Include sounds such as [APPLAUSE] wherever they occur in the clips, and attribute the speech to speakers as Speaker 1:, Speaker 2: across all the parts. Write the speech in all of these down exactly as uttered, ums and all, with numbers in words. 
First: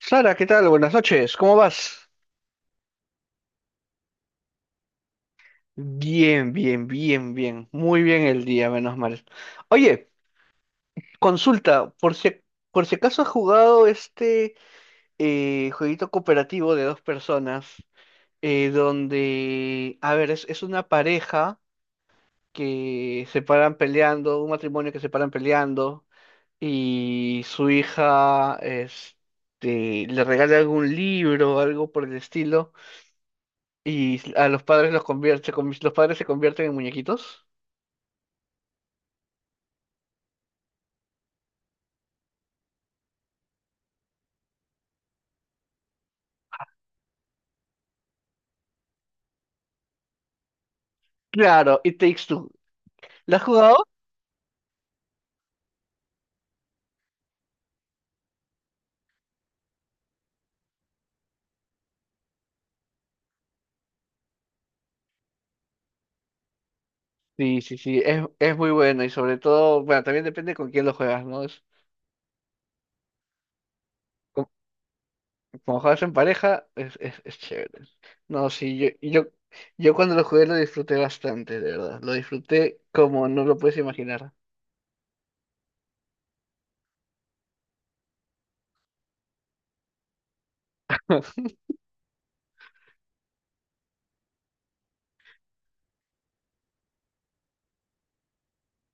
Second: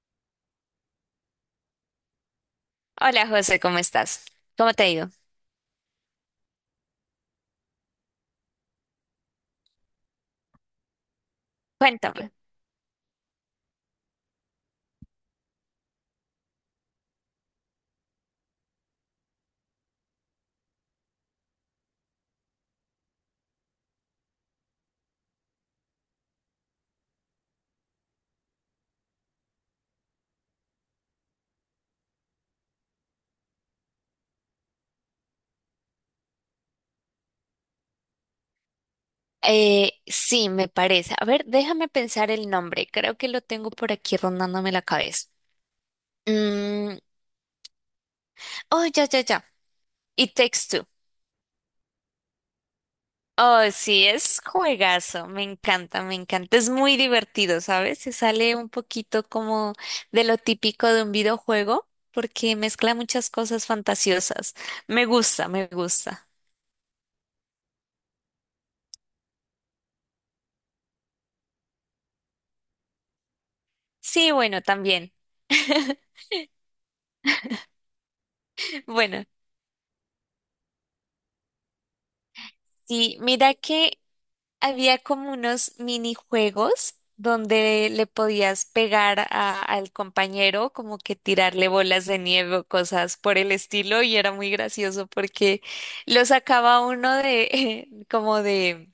Speaker 1: Sara, ¿qué tal? Buenas noches, ¿cómo vas?
Speaker 2: Hola José, ¿cómo estás? ¿Cómo te ha ido?
Speaker 1: Bien, bien, bien, bien. Muy bien el día, menos mal. Oye, consulta, por si,
Speaker 2: Cuéntame.
Speaker 1: por si acaso has jugado este eh, jueguito cooperativo de dos personas, eh, donde, a ver, es, es una pareja que se paran peleando, un matrimonio que se paran peleando, y su hija este, le regala algún libro, algo por el estilo. Y a los padres los convierte, con- los padres se convierten en muñequitos.
Speaker 2: Eh, sí, me parece. A ver, déjame pensar el nombre. Creo que lo tengo por aquí rondándome la cabeza. Mm, oh, ya, ya, ya. It Takes Two.
Speaker 1: Claro, It Takes Two. ¿La has
Speaker 2: Oh,
Speaker 1: jugado?
Speaker 2: sí, es juegazo. Me encanta, me encanta. Es muy divertido, ¿sabes? Se sale un poquito como de lo típico de un videojuego porque mezcla muchas cosas fantasiosas. Me gusta, me gusta.
Speaker 1: Sí, sí, sí, es, es muy bueno y sobre todo, bueno, también depende con quién lo juegas, ¿no? Es,
Speaker 2: Sí,
Speaker 1: como,
Speaker 2: bueno, también.
Speaker 1: como juegas en
Speaker 2: [LAUGHS]
Speaker 1: pareja, es, es, es chévere. No, sí, yo,
Speaker 2: Bueno,
Speaker 1: yo, yo cuando lo jugué lo disfruté bastante, de verdad. Lo disfruté
Speaker 2: sí,
Speaker 1: como no
Speaker 2: mira
Speaker 1: lo puedes
Speaker 2: que
Speaker 1: imaginar.
Speaker 2: había como unos minijuegos donde le podías pegar a- al compañero, como que tirarle bolas de nieve o cosas por el estilo, y era muy gracioso porque lo sacaba uno de [LAUGHS] como de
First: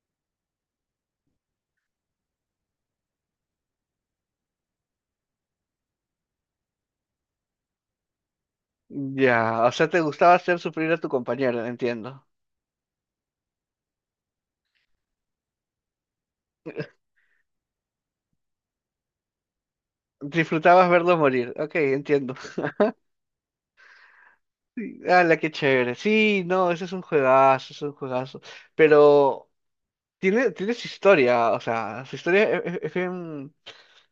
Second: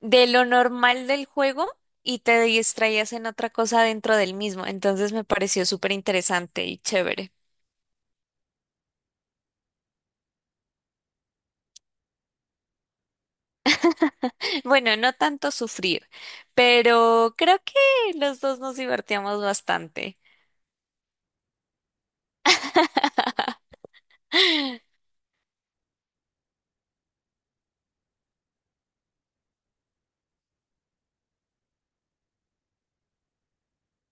Speaker 2: de lo normal del juego y te distraías en otra cosa dentro del mismo. Entonces me pareció súper interesante y chévere. [LAUGHS]
Speaker 1: Ya, o sea, te gustaba hacer sufrir a tu compañero, entiendo.
Speaker 2: Bueno, no tanto sufrir, pero creo que los dos nos divertíamos bastante.
Speaker 1: Disfrutabas verlo morir, ok, entiendo. Sí, ala, qué chévere. Sí, no, ese es un juegazo, es un juegazo. Pero tiene, tiene su historia, o sea, su historia e- e- es, bien,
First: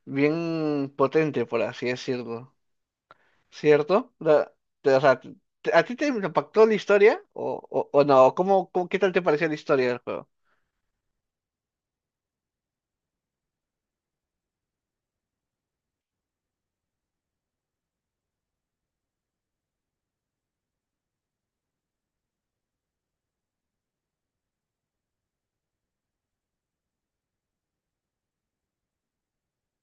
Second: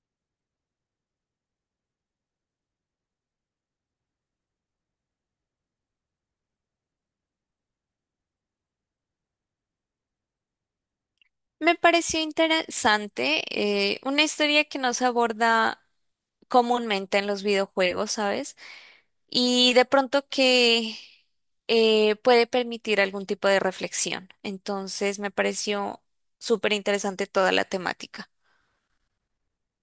Speaker 1: bien potente, por así decirlo. ¿Cierto? La- te- o sea, te- ¿a ti te impactó la historia o, o, o no? ¿Cómo, cómo- qué tal te pareció la historia del juego?
Speaker 2: Me pareció interesante, eh, una historia que no se aborda comúnmente en los videojuegos, ¿sabes? Y de pronto que eh, puede permitir algún tipo de reflexión. Entonces me pareció súper interesante toda la temática.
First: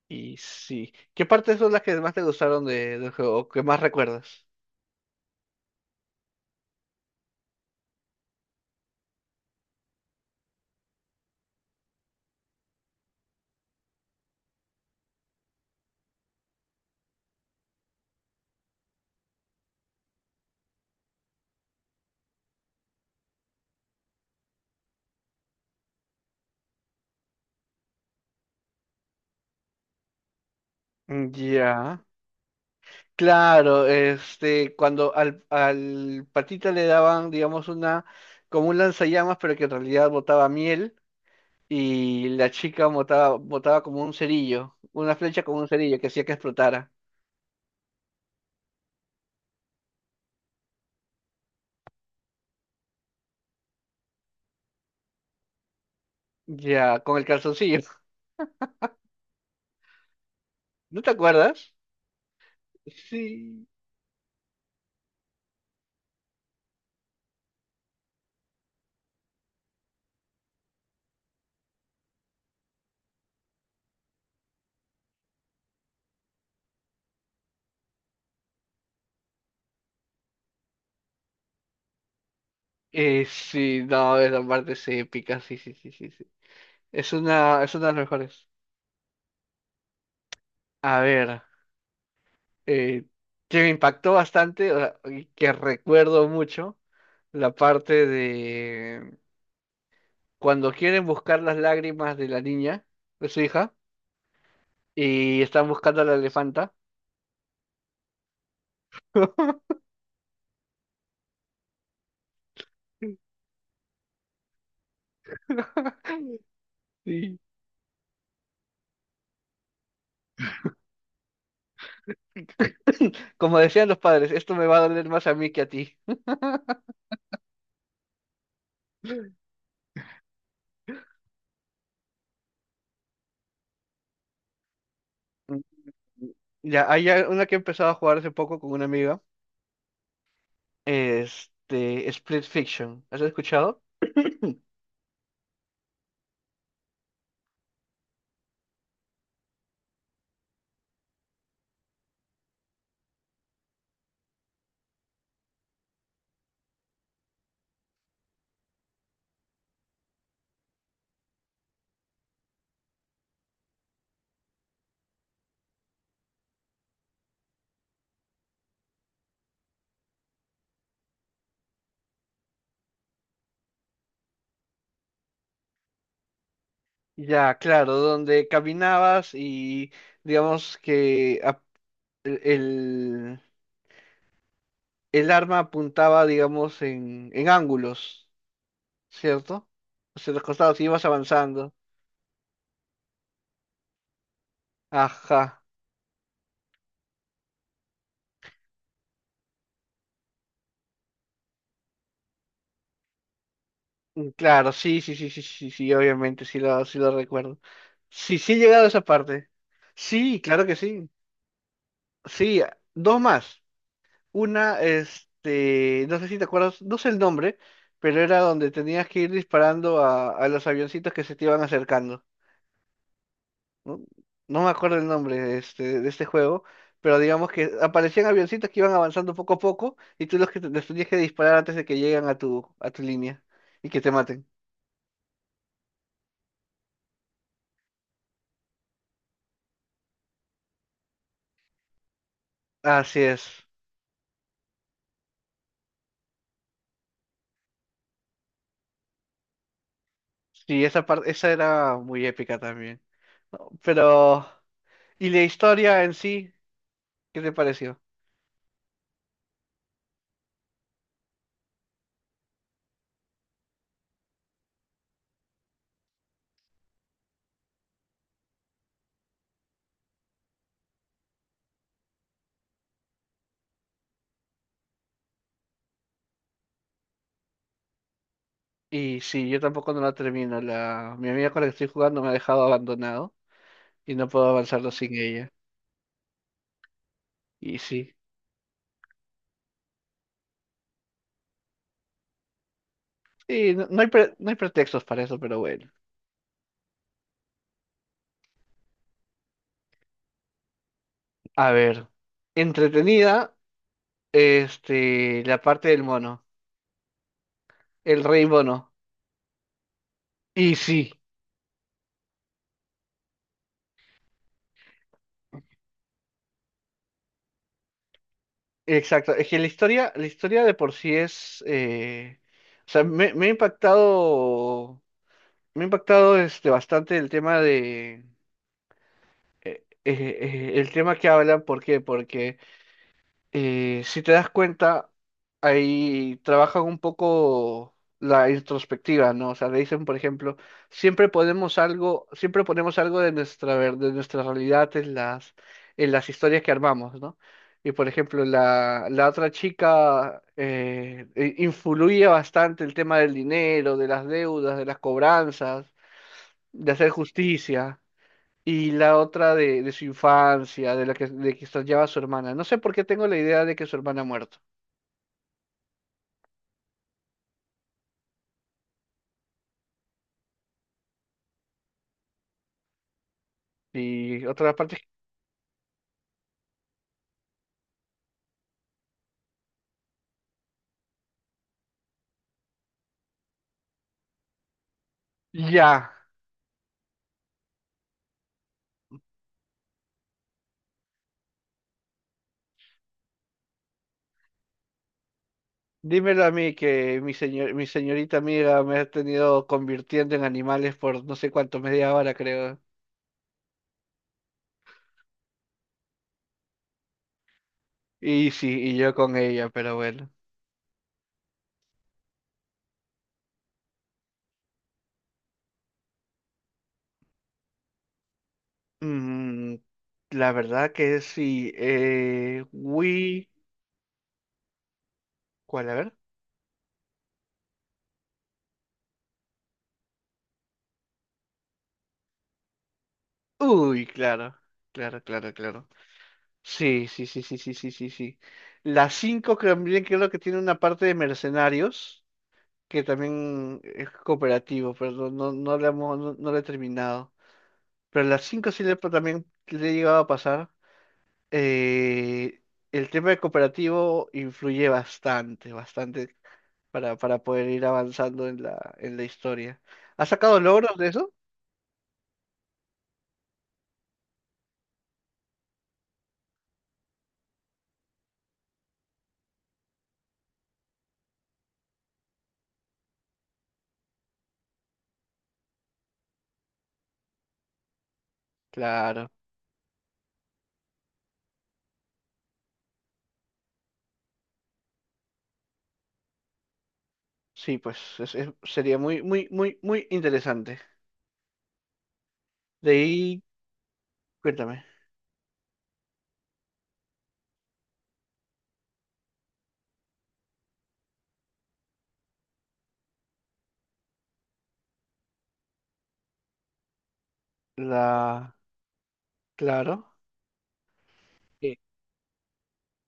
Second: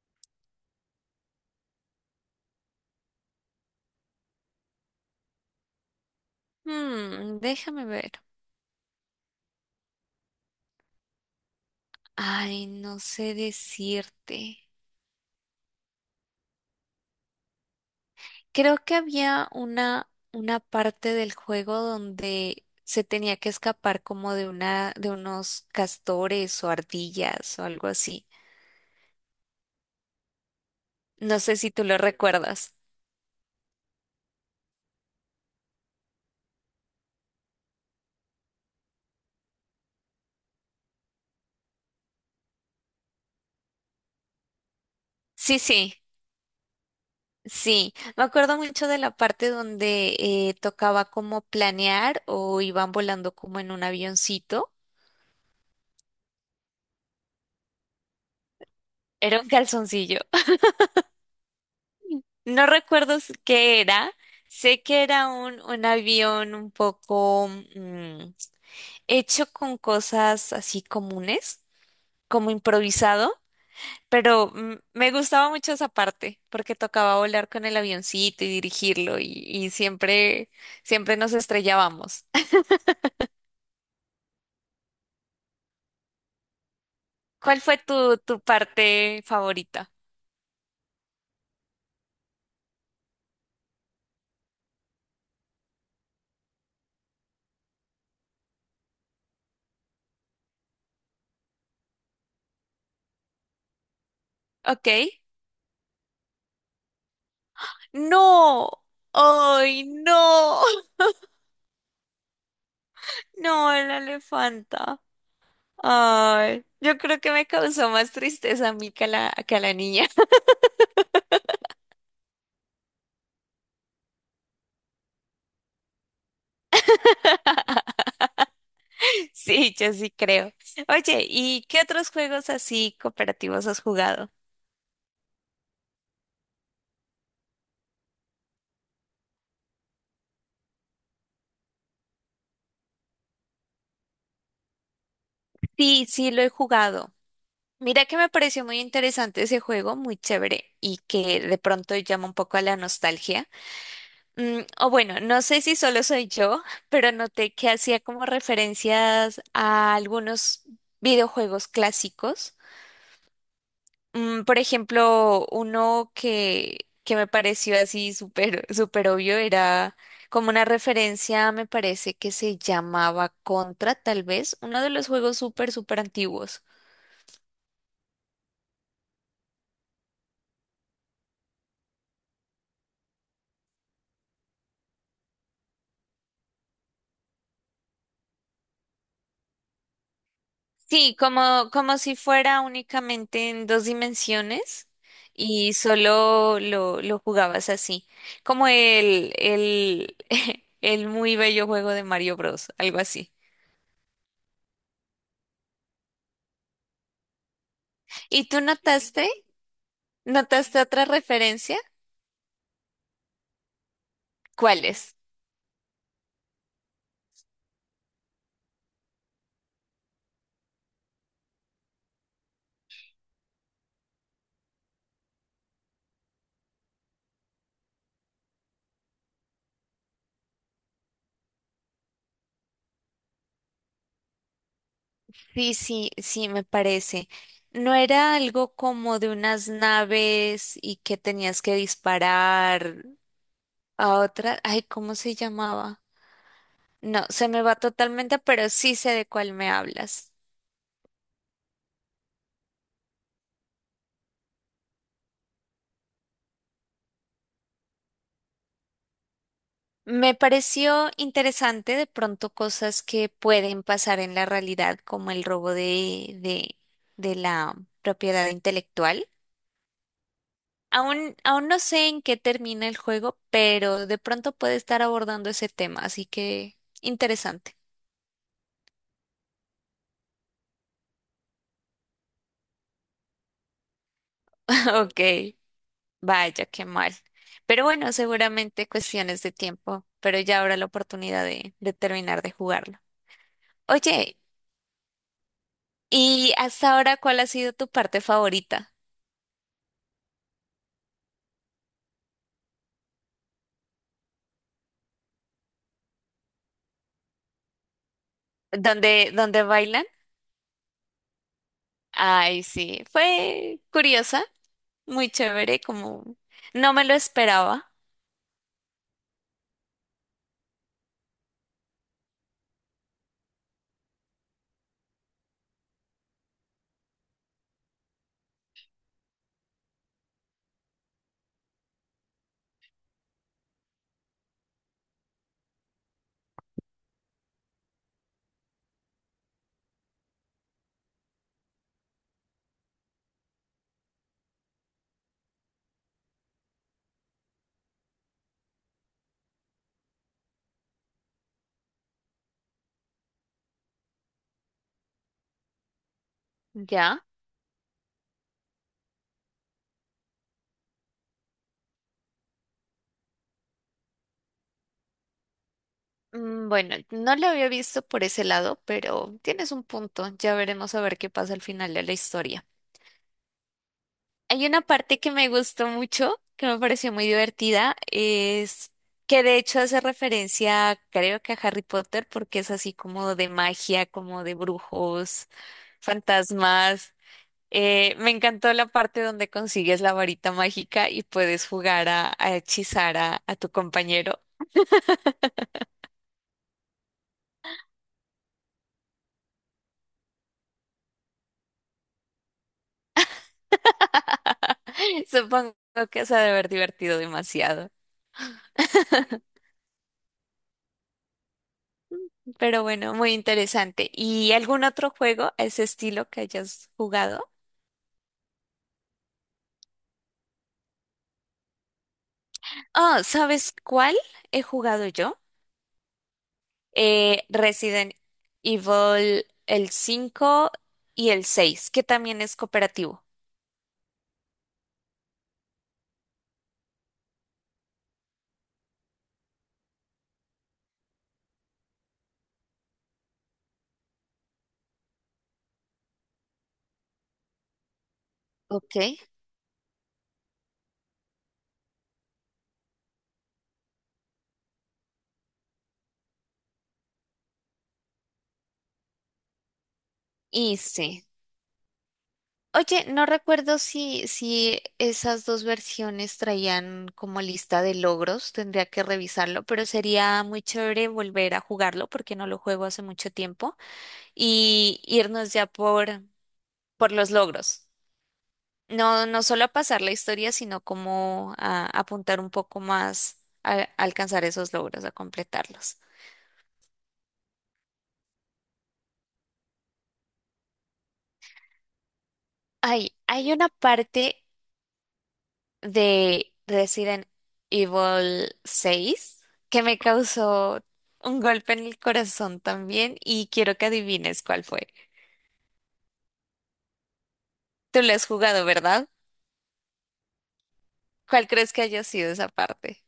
Speaker 1: Y sí, ¿qué partes son las que más te gustaron de- del juego o que más recuerdas?
Speaker 2: Hmm, déjame ver. Ay, no sé decirte. Creo que había una, una parte del juego donde se tenía que escapar como de una, de unos castores o ardillas o algo así. No sé si tú lo
Speaker 1: Ya.
Speaker 2: recuerdas.
Speaker 1: Claro, este, cuando al, al patita le daban, digamos, una, como un lanzallamas, pero que en realidad botaba miel, y la chica botaba, botaba como un cerillo, una flecha
Speaker 2: Sí,
Speaker 1: como un
Speaker 2: sí,
Speaker 1: cerillo que hacía que explotara.
Speaker 2: sí. Me acuerdo mucho de la parte donde eh, tocaba como planear o iban volando como en un avioncito.
Speaker 1: Ya, con el calzoncillo. [LAUGHS]
Speaker 2: Era un calzoncillo. [LAUGHS]
Speaker 1: ¿No te acuerdas?
Speaker 2: No recuerdo s-
Speaker 1: Sí.
Speaker 2: qué era. Sé que era un, un avión un poco... mm, hecho con cosas así comunes, como improvisado, pero mm, me gustaba mucho esa parte porque tocaba volar con el avioncito y dirigirlo y, y siempre, siempre nos estrellábamos.
Speaker 1: Eh, sí, no, esa parte es épica, sí, sí, sí, sí, sí. Es
Speaker 2: [LAUGHS] ¿Cuál
Speaker 1: una, es
Speaker 2: fue
Speaker 1: una de las
Speaker 2: tu, tu
Speaker 1: mejores.
Speaker 2: parte favorita?
Speaker 1: A ver, eh, que me impactó bastante, o sea, y que recuerdo mucho, la parte de cuando quieren buscar las lágrimas de la niña, de su hija,
Speaker 2: Ok.
Speaker 1: y están buscando a la elefanta.
Speaker 2: No.
Speaker 1: [LAUGHS]
Speaker 2: Ay, no. [LAUGHS] No, la elefanta. Ay, yo creo que
Speaker 1: Sí.
Speaker 2: me causó más tristeza a mí que a la, que a la niña.
Speaker 1: Como decían los padres, esto me va a doler más a mí que a ti.
Speaker 2: [LAUGHS] Sí, yo sí creo. Oye, ¿y qué otros juegos así cooperativos has jugado?
Speaker 1: Mm, ya, hay a- una que he empezado a jugar hace poco con una amiga, este, Split Fiction. ¿Has escuchado?
Speaker 2: Sí, sí, lo he jugado. Mira que me pareció muy interesante ese juego, muy chévere y que de pronto llama un poco a la nostalgia. Mm, o bueno, no sé si solo soy yo, [LAUGHS] pero noté que hacía como referencias a algunos videojuegos clásicos. Mm, por ejemplo, uno que, que me pareció así súper, súper obvio era como una referencia, me parece que se llamaba Contra, tal vez, uno de los juegos súper, súper antiguos.
Speaker 1: Ya, claro, donde caminabas y digamos que ap- el, el arma apuntaba, digamos, en, en ángulos. ¿Cierto? Hacia los costados y vas
Speaker 2: Sí, como,
Speaker 1: avanzando.
Speaker 2: como si fuera únicamente en dos dimensiones
Speaker 1: Ajá.
Speaker 2: y solo lo, lo jugabas así, como el, el, [LAUGHS] el muy bello juego de Mario Bros, algo así.
Speaker 1: Mm, claro, sí, sí, sí, sí, sí, sí, obviamente, sí lo, sí lo recuerdo. Sí,
Speaker 2: ¿Y
Speaker 1: sí he
Speaker 2: tú
Speaker 1: llegado a esa
Speaker 2: notaste,
Speaker 1: parte. Sí, claro que
Speaker 2: notaste otra
Speaker 1: sí.
Speaker 2: referencia?
Speaker 1: Sí, a- dos más. Una,
Speaker 2: Cuáles.
Speaker 1: este, no sé si te acuerdas, no sé el nombre, pero era donde tenías que ir disparando a, a los avioncitos que se te iban acercando. No, no me acuerdo el nombre este, de este juego, pero digamos que aparecían avioncitos que iban avanzando poco a poco y tú los que te- les tenías que disparar antes de que lleguen a tu, a tu línea y que te maten.
Speaker 2: Sí, sí, sí, me parece. ¿No era algo como de unas naves y que tenías que disparar
Speaker 1: Así es.
Speaker 2: a otra? Ay, ¿cómo se llamaba? No, se me va totalmente, pero sí sé de cuál me hablas.
Speaker 1: Sí, esa parte, esa era muy épica también. No, pero, ¿y la historia en sí? ¿Qué te pareció?
Speaker 2: Me pareció interesante de pronto cosas que pueden pasar en la realidad, como el robo de, de, de la propiedad intelectual. Aún, aún no sé en qué termina el juego, pero de pronto puede estar abordando ese tema, así que interesante.
Speaker 1: Y sí, yo tampoco no la termino. La, mi amiga con la que estoy jugando me ha dejado abandonado y no puedo
Speaker 2: [LAUGHS]
Speaker 1: avanzarlo sin
Speaker 2: Ok,
Speaker 1: ella.
Speaker 2: vaya, qué mal.
Speaker 1: Y
Speaker 2: Pero bueno,
Speaker 1: sí.
Speaker 2: seguramente cuestiones de tiempo, pero ya habrá la oportunidad de, de terminar de jugarlo.
Speaker 1: Sí, no, no hay pre-
Speaker 2: Oye,
Speaker 1: no hay pretextos para eso, pero bueno.
Speaker 2: ¿y hasta ahora cuál ha sido tu parte favorita?
Speaker 1: A ver, entretenida, este, la parte del mono, el rey mono.
Speaker 2: ¿Dónde, dónde bailan?
Speaker 1: Y sí,
Speaker 2: Ay, sí, fue curiosa, muy chévere, como no me lo esperaba.
Speaker 1: exacto. Es que la historia, la historia de por sí es, eh, o sea, me, me ha impactado, me ha impactado este bastante el tema de, eh, eh, eh, el tema que hablan. ¿Por qué? Porque eh, si te das cuenta, ahí trabajan un poco la introspectiva, ¿no? O sea, le dicen, por ejemplo, siempre ponemos algo, siempre ponemos algo de nuestra, ver- de nuestra realidad en las, en las historias que armamos, ¿no? Y por ejemplo, la, la otra chica eh, eh, influye bastante el tema del dinero, de las deudas, de las cobranzas, de hacer
Speaker 2: Ya.
Speaker 1: justicia. Y la otra de, de su infancia, de la que, de que extrañaba a su hermana. No sé por qué tengo la idea de que su hermana ha muerto.
Speaker 2: Mm, bueno, no lo había visto por ese lado, pero tienes un punto. Ya veremos a ver qué pasa al final de la historia.
Speaker 1: Y
Speaker 2: Hay
Speaker 1: otra
Speaker 2: una
Speaker 1: parte,
Speaker 2: parte que me gustó mucho, que me pareció muy divertida, es que de hecho hace referencia, creo que a Harry Potter, porque es así como de magia, como de brujos,
Speaker 1: [LAUGHS] ya,
Speaker 2: fantasmas. Eh, me encantó la parte donde consigues la varita mágica y puedes jugar a, a hechizar a, a tu compañero.
Speaker 1: dímelo a mí que mi señor, mi señorita amiga me ha tenido convirtiendo en animales por no sé cuánto, media hora creo.
Speaker 2: [LAUGHS] Supongo que se ha de haber divertido demasiado.
Speaker 1: Y sí, y yo con ella, pero bueno.
Speaker 2: Pero bueno, muy interesante. ¿Y algún otro juego a ese estilo que hayas jugado?
Speaker 1: Mm, la verdad que sí. Eh,
Speaker 2: Oh,
Speaker 1: we...
Speaker 2: ¿sabes cuál he jugado yo?
Speaker 1: ¿Cuál? A ver.
Speaker 2: Eh, Resident Evil el cinco y el seis que también es cooperativo.
Speaker 1: Uy, claro, claro, claro, claro. Sí, sí, sí, sí, sí, sí, sí, sí. La cinco también creo que tiene una parte de mercenarios, que también es cooperativo, pero no, no, no la hemos- no, no la he terminado. Pero la cinco sí le,
Speaker 2: Ok.
Speaker 1: pa- también le he llegado a pasar. Eh, el tema de cooperativo influye bastante, bastante para, para poder ir avanzando en la, en la historia. ¿Has sacado
Speaker 2: Y
Speaker 1: logros de
Speaker 2: sí.
Speaker 1: eso?
Speaker 2: Oye, no recuerdo si, si esas dos versiones traían como lista de logros, tendría que revisarlo, pero sería muy chévere volver a jugarlo porque no lo juego hace mucho tiempo y irnos ya por por los logros. No,
Speaker 1: Claro,
Speaker 2: no solo a pasar la historia, sino como a apuntar un poco más a, a alcanzar esos logros, a completarlos.
Speaker 1: sí, pues es- es- sería muy, muy, muy, muy interesante. De
Speaker 2: Hay,
Speaker 1: ahí,
Speaker 2: hay una parte
Speaker 1: cuéntame.
Speaker 2: de Resident Evil seis que me causó un golpe en el corazón también y quiero que adivines cuál fue. Tú lo has
Speaker 1: La
Speaker 2: jugado, ¿verdad?
Speaker 1: Claro.
Speaker 2: ¿Cuál crees
Speaker 1: Sí.
Speaker 2: que haya sido esa parte?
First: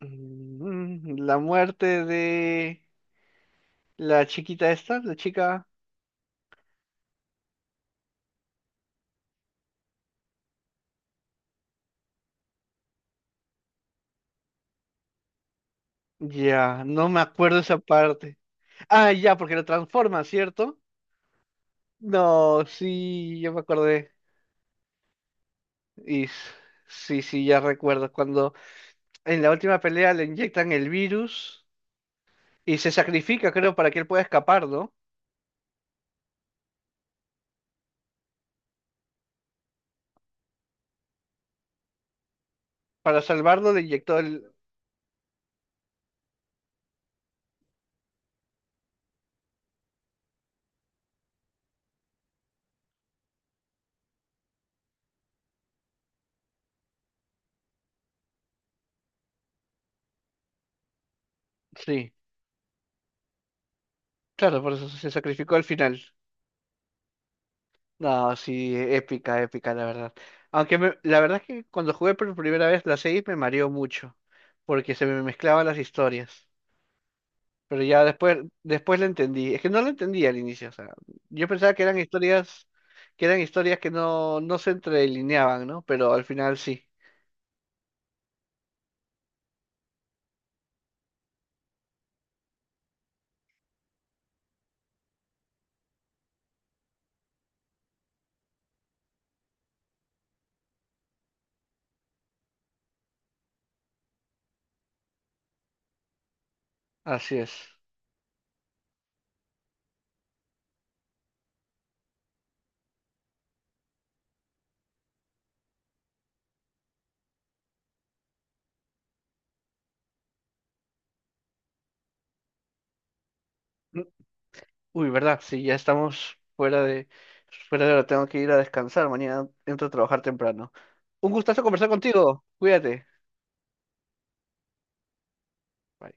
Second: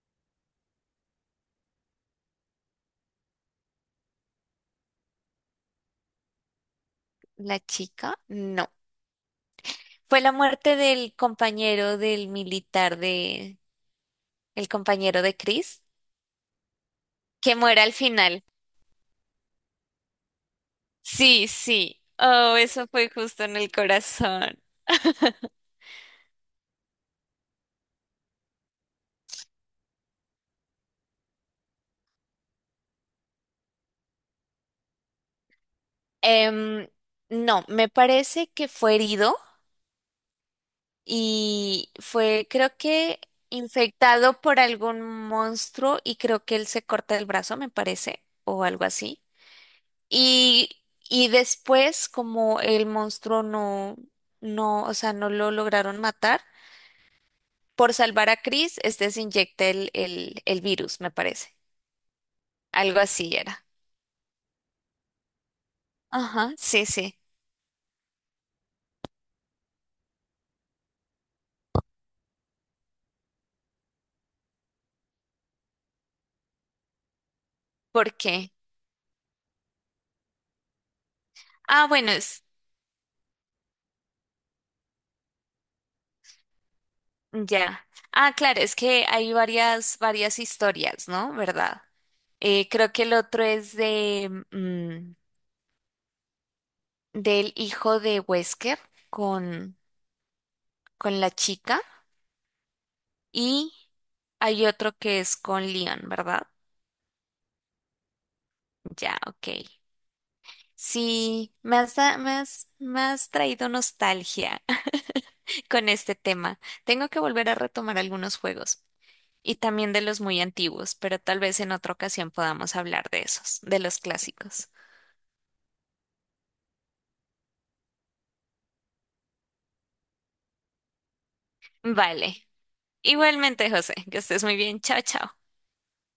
Speaker 1: Mm, la muerte de la chiquita esta, la chica.
Speaker 2: ¿La chica? No. Fue la muerte del compañero del militar de... El compañero de Chris.
Speaker 1: Ya, no me
Speaker 2: Que
Speaker 1: acuerdo esa
Speaker 2: muera al
Speaker 1: parte.
Speaker 2: final.
Speaker 1: Ah, ya, porque lo transforma, ¿cierto?
Speaker 2: Sí, sí. Oh,
Speaker 1: No,
Speaker 2: eso fue
Speaker 1: sí,
Speaker 2: justo
Speaker 1: yo
Speaker 2: en
Speaker 1: me
Speaker 2: el
Speaker 1: acordé.
Speaker 2: corazón.
Speaker 1: Y s- sí, sí, ya recuerdo. Cuando en la última pelea le inyectan el virus y se sacrifica, creo, para que él pueda escapar, ¿no?
Speaker 2: Em, no, me parece que fue herido y fue, creo
Speaker 1: Para
Speaker 2: que
Speaker 1: salvarlo le inyectó
Speaker 2: infectado
Speaker 1: el...
Speaker 2: por algún monstruo y creo que él se corta el brazo, me parece, o algo así. Y, y después, como el monstruo no, no, o sea, no lo lograron matar, por salvar a Chris, este se inyecta el, el, el virus, me parece.
Speaker 1: Sí,
Speaker 2: Algo así era.
Speaker 1: claro, por eso se sacrificó al final.
Speaker 2: Ajá, sí, sí.
Speaker 1: No, sí, épica, épica, la verdad. Aunque me- la verdad es que cuando jugué por primera vez la seis me mareó mucho, porque se me mezclaban las historias. Pero ya
Speaker 2: ¿Por
Speaker 1: después,
Speaker 2: qué?
Speaker 1: después la entendí. Es que no la entendí al inicio, o sea, yo pensaba que
Speaker 2: Ah,
Speaker 1: eran
Speaker 2: bueno, es
Speaker 1: historias, que eran historias que no, no se entrelineaban, ¿no? Pero al final sí,
Speaker 2: ya. Ah, claro, es que hay varias, varias historias, ¿no? ¿Verdad? Eh, creo que el otro es de mm, del hijo de Wesker con, con la chica y hay otro que es con Leon, ¿verdad?
Speaker 1: así es.
Speaker 2: Ya, ok. Sí, me has, da- me has, me has traído nostalgia [LAUGHS] con este tema. Tengo que volver a retomar algunos juegos. Y también de los muy antiguos, pero tal vez en otra ocasión podamos hablar de esos, de los
Speaker 1: Mm,
Speaker 2: clásicos.
Speaker 1: uy, ¿verdad? Sí, ya estamos fuera de, fuera de hora, tengo que ir a descansar, mañana entro a trabajar temprano. Un gustazo conversar contigo,
Speaker 2: Vale.
Speaker 1: cuídate.
Speaker 2: Igualmente, José, que estés muy bien. Chao, chao.
Speaker 1: Bye.